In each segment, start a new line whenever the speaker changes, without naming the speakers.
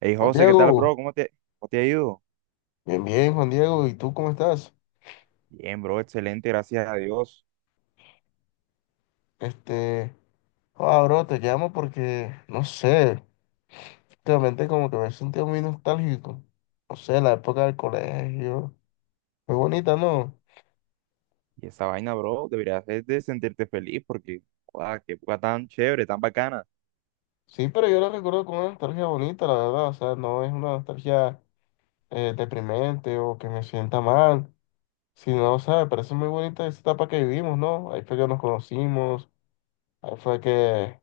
Hey
Juan
José, ¿qué tal,
Diego,
bro? ¿Cómo cómo te ha ido?
bien, bien, Juan Diego, ¿y tú cómo estás?
Bien, bro, excelente, gracias a Dios.
Este, Bro, te llamo porque, no sé, últimamente como que me he sentido muy nostálgico. No sé, la época del colegio, muy bonita, ¿no?
Y esa vaina, bro, deberías hacerte sentirte feliz porque, guau, qué época tan chévere, tan bacana.
Sí, pero yo la recuerdo con una nostalgia bonita, la verdad, o sea, no es una nostalgia deprimente o que me sienta mal, sino, o sea, me parece muy bonita esa etapa que vivimos, ¿no? Ahí fue que nos conocimos, ahí fue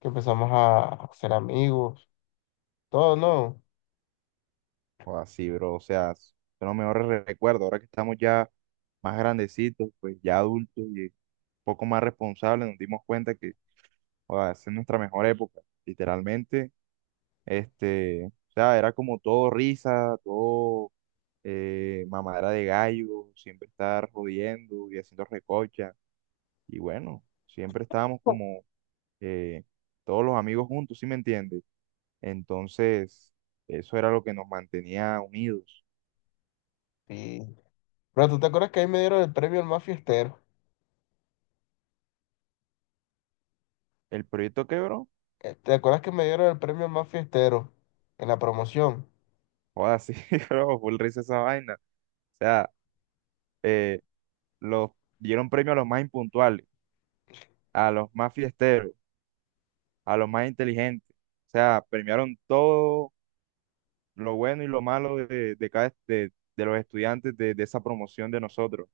que empezamos a ser amigos, todo, ¿no?
Guau, sí, bro, o sea, son los mejores recuerdos. Ahora que estamos ya más grandecitos, pues ya adultos y un poco más responsables, nos dimos cuenta que, guau, esa es nuestra mejor época, literalmente. Este, o sea, era como todo risa, todo mamadera de gallo, siempre estar jodiendo y haciendo recocha. Y bueno, siempre estábamos como eh, todos los amigos juntos, ¿sí me entiendes? Entonces, eso era lo que nos mantenía unidos.
Sí. Pero tú te acuerdas que ahí me dieron el premio al más fiestero.
El proyecto quebró,
¿Te acuerdas que me dieron el premio al más fiestero en la promoción?
joda, sí, bro, full risa esa vaina. O sea, eh, los, dieron premio a los más impuntuales, a los más fiesteros, a los más inteligentes. O sea, premiaron todo lo bueno y lo malo de cada, de los estudiantes de esa promoción de nosotros.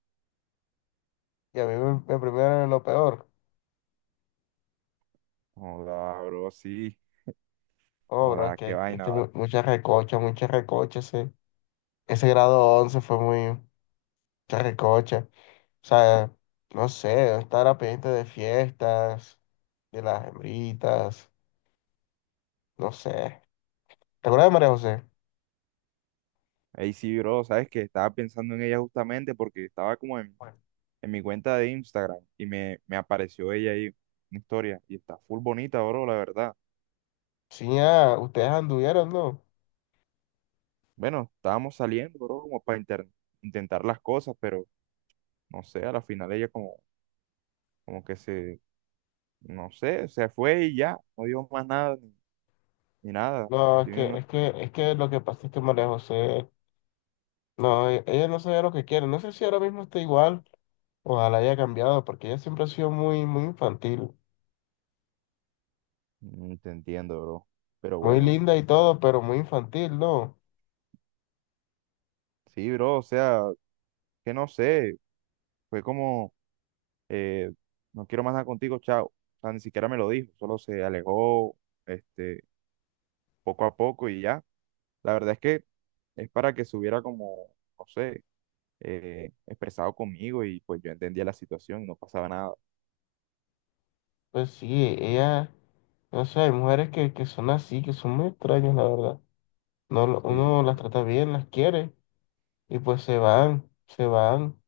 Y a me premiaron en lo peor.
Joda, bro, sí,
Oh, bro,
joda, qué
es
vaina,
que
¿vale?
mucha recocha, mucha recocha. Ese grado 11 fue muy, mucha recocha. O sea, no sé, estar a pendiente de fiestas, de las hembritas, no sé. ¿Te acuerdas de María José?
Ahí sí, bro, sabes que estaba pensando en ella justamente porque estaba como
Bueno.
en mi cuenta de Instagram y me apareció ella ahí, una historia, y está full bonita, bro, la verdad.
Sí, ah, ustedes anduvieron, ¿no?
Bueno, estábamos saliendo, bro, como para intentar las cosas, pero no sé, a la final ella como, como que se, no sé, se fue y ya, no dijo más nada, ni, ni nada.
No, es
Yo
que,
no-
es que, es que lo que pasa es que María José. No, ella no sabía lo que quiere. No sé si ahora mismo está igual. Ojalá haya cambiado, porque ella siempre ha sido muy, muy infantil.
Mm, te entiendo, bro. Pero
Muy
bueno,
linda y todo, pero muy infantil, ¿no?
sí, bro, o sea, que no sé, fue como eh, no quiero más nada contigo, chao. O sea, ni siquiera me lo dijo, solo se alejó, este, poco a poco y ya. La verdad es que es para que se hubiera como, no sé, expresado conmigo y pues yo entendía la situación, y no pasaba nada.
Pues sí, ella, no sé, hay mujeres que son así, que son muy extrañas, la verdad. No, uno las
Sí,
trata bien, las quiere, y pues se van, se van.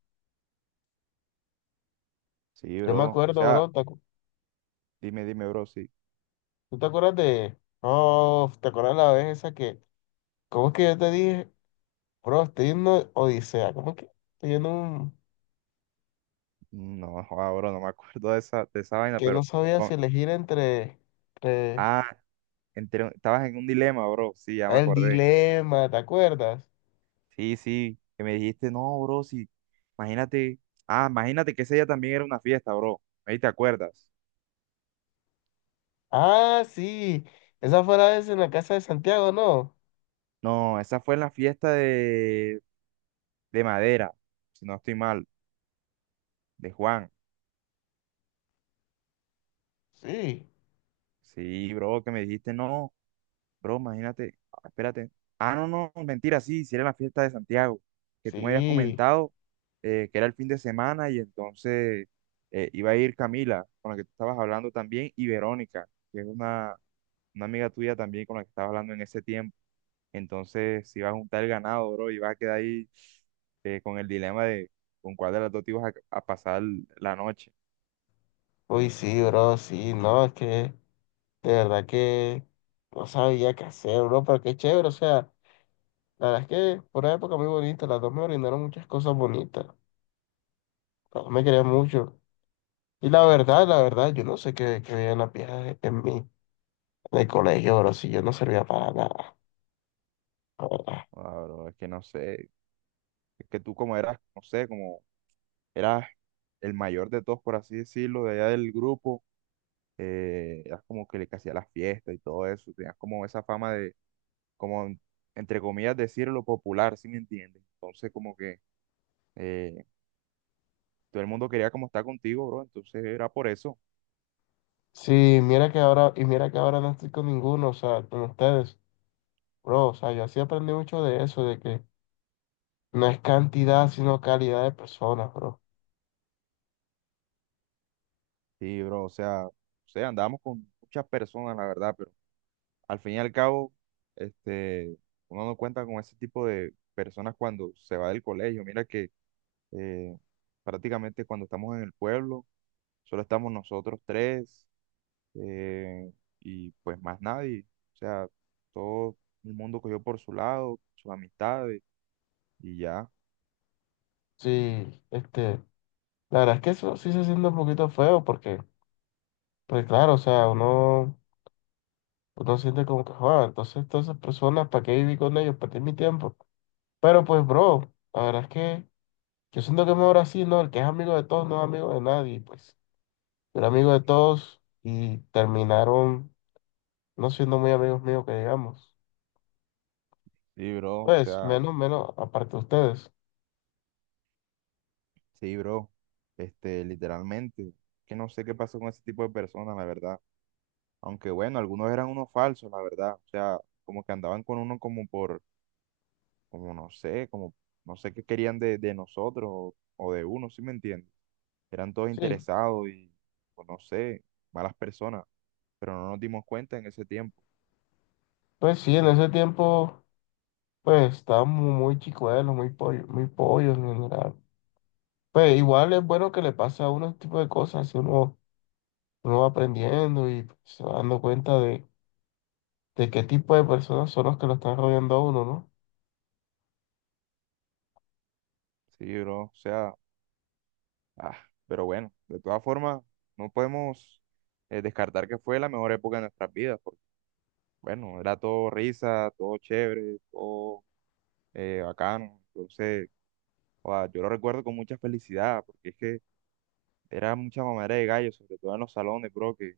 sí,
Yo me
bro. O
acuerdo,
sea,
bro,
dime, dime, bro, sí.
¿tú te acuerdas de... Oh, ¿te acuerdas la vez esa que... ¿Cómo es que yo te dije? Bro, estoy en una odisea, ¿cómo es que estoy en un...
No, joda, bro, no me acuerdo de esa vaina,
que no
pero...
sabía si
con-
elegir entre
Ah, estabas en un dilema, bro. Sí, ya me
el
acordé.
dilema, ¿te acuerdas?
Sí, sí, que me dijiste, no, bro, sí, imagínate, ah, imagínate que ese día también era una fiesta, bro, ahí te acuerdas.
Ah, sí, esa fue la vez en la casa de Santiago, ¿no?
No, esa fue en la fiesta de Madera, si no estoy mal, de Juan.
Sí,
Sí, bro, que me dijiste, no, bro, imagínate, ah, espérate. Ah, no, no, mentira, sí, sí era la fiesta de Santiago, que tú me habías
sí,
comentado que era el fin de semana y entonces iba a ir Camila, con la que tú estabas hablando también, y Verónica, que es una amiga tuya también con la que estabas hablando en ese tiempo. Entonces, si vas a juntar el ganado, bro, y vas a quedar ahí con el dilema de con cuál de las dos a pasar la noche.
uy, sí, bro, sí, no, es que de verdad que no sabía qué hacer, bro, pero qué chévere, o sea, la verdad es que fue una época muy bonita, las dos me brindaron muchas cosas bonitas, las dos me querían mucho. Y la verdad, yo no sé qué veían las viejas en mí, en el colegio, bro, si yo no servía para nada. La verdad.
Ah, bro, es que no sé, es que tú como eras, no sé, como eras el mayor de todos, por así decirlo, de allá del grupo, eras como que le que hacía las fiestas y todo eso, tenías como esa fama de, como, entre comillas, decirlo popular, ¿si me entiendes? Entonces, como que eh, todo el mundo quería como estar contigo, bro, entonces era por eso.
Sí, mira que ahora, y mira que ahora no estoy con ninguno, o sea, con ustedes, bro, o sea, yo así aprendí mucho de eso, de que no es cantidad, sino calidad de personas, bro.
Sí, bro, o sea, andábamos con muchas personas, la verdad, pero al fin y al cabo, este, uno no cuenta con ese tipo de personas cuando se va del colegio. Mira que eh, prácticamente cuando estamos en el pueblo, solo estamos nosotros tres eh, y pues más nadie. O sea, todo el mundo cogió por su lado, sus amistades y ya.
Sí, este, la verdad es que eso sí se siente un poquito feo, porque, pues claro, o sea, uno, uno siente como que, joder, entonces todas esas personas, ¿para qué viví con ellos? Perdí mi tiempo. Pero pues, bro, la verdad es que yo siento que es mejor así, ¿no? El que es amigo de todos no es amigo de nadie, pues, yo era amigo de todos y terminaron no siendo muy amigos míos que digamos.
Sí, bro, o
Pues
sea,
menos, menos, aparte de ustedes.
sí, bro, este, literalmente, que no sé qué pasó con ese tipo de personas, la verdad. Aunque bueno, algunos eran unos falsos, la verdad. O sea, como que andaban con uno como por, como no sé qué querían de nosotros o de uno, ¿sí me entiendes? Eran todos
Sí,
interesados y, pues no sé, malas personas, pero no nos dimos cuenta en ese tiempo.
pues sí, en ese tiempo, pues estábamos muy chicuelos, muy pollo, muy pollos en general. Pues igual es bueno que le pase a uno este tipo de cosas, si uno, uno va aprendiendo y se va dando cuenta de qué tipo de personas son los que lo están rodeando a uno, ¿no?
Sí, bro, o sea, ah, pero bueno, de todas formas, no podemos descartar que fue la mejor época de nuestras vidas, porque bueno, era todo risa, todo chévere, todo bacano. Entonces joda, yo lo recuerdo con mucha felicidad, porque es que era mucha mamadera de gallo, sobre todo en los salones, bro, que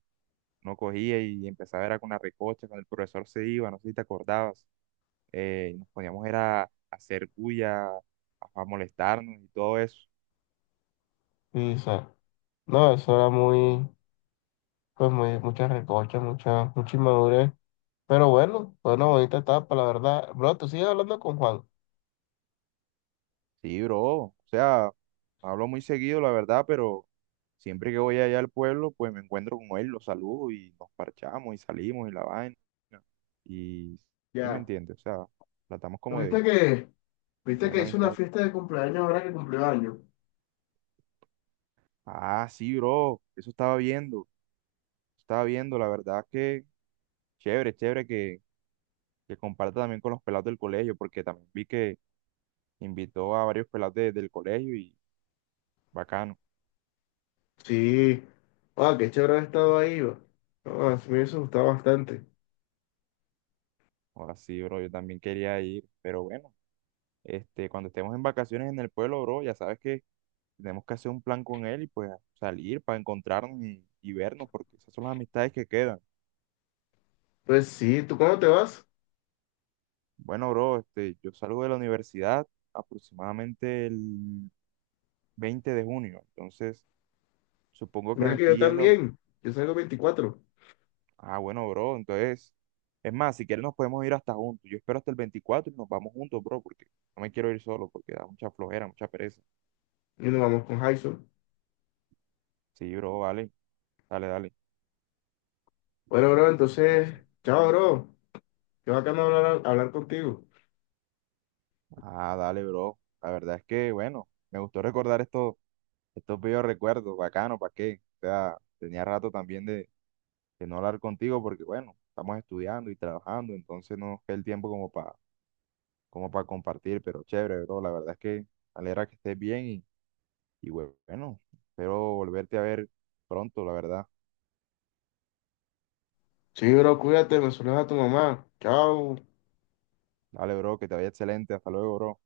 no cogía y empezaba era con la recocha, cuando el profesor se iba, no sé si te acordabas, nos poníamos era a hacer bulla, a molestarnos y todo eso.
Y o sea, no, eso era muy, pues muy, mucha recocha, mucha, mucha inmadurez. Pero bueno, fue una bonita etapa, la verdad. Bro, tú sigues hablando con Juan.
Sí, bro, o sea, no hablo muy seguido, la verdad, pero siempre que voy allá al pueblo, pues me encuentro con él, lo saludo y nos parchamos y salimos y la vaina. Y sí me
Ya.
entiende, o sea, tratamos como
¿Viste
de
que, viste
tener
que
la
hizo una
amistad.
fiesta de cumpleaños ahora que cumplió años?
Ah, sí, bro, eso estaba viendo, la verdad que chévere, chévere que comparta también con los pelados del colegio, porque también vi que invitó a varios pelados del colegio y bacano.
Sí, ah, qué chévere haber estado ahí, va. Ah, sí me hubiese gustado bastante.
Ahora sí, bro, yo también quería ir, pero bueno, este, cuando estemos en vacaciones en el pueblo, bro, ya sabes que tenemos que hacer un plan con él y pues salir para encontrarnos y vernos, porque esas son las amistades que quedan.
Pues sí, ¿tú cómo te vas?
Bueno, bro, este, yo salgo de la universidad aproximadamente el 20 de junio, entonces... Supongo que
Mira
me
que yo
estoy yendo.
también, yo salgo 24
Ah, bueno, bro, entonces. Es más, si quieres nos podemos ir hasta juntos. Yo espero hasta el 24 y nos vamos juntos, bro, porque no me quiero ir solo, porque da mucha flojera, mucha pereza.
y nos vamos con Jason.
Sí, bro, vale. Dale, dale.
Bueno, bro, entonces,
Entonces,
chao, bro, qué bacano hablar, hablar contigo.
ah, dale, bro. La verdad es que, bueno, me gustó recordar estos, estos viejos recuerdos, bacano, ¿para qué? O sea, tenía rato también de no hablar contigo, porque, bueno, estamos estudiando y trabajando, entonces no nos queda el tiempo como para como para compartir, pero chévere, bro. La verdad es que me alegra que estés bien. Y bueno, espero volverte a ver pronto, la verdad.
Sí, bro, cuídate, me saludas a tu mamá, chao.
Dale, bro, que te vaya excelente. Hasta luego, bro.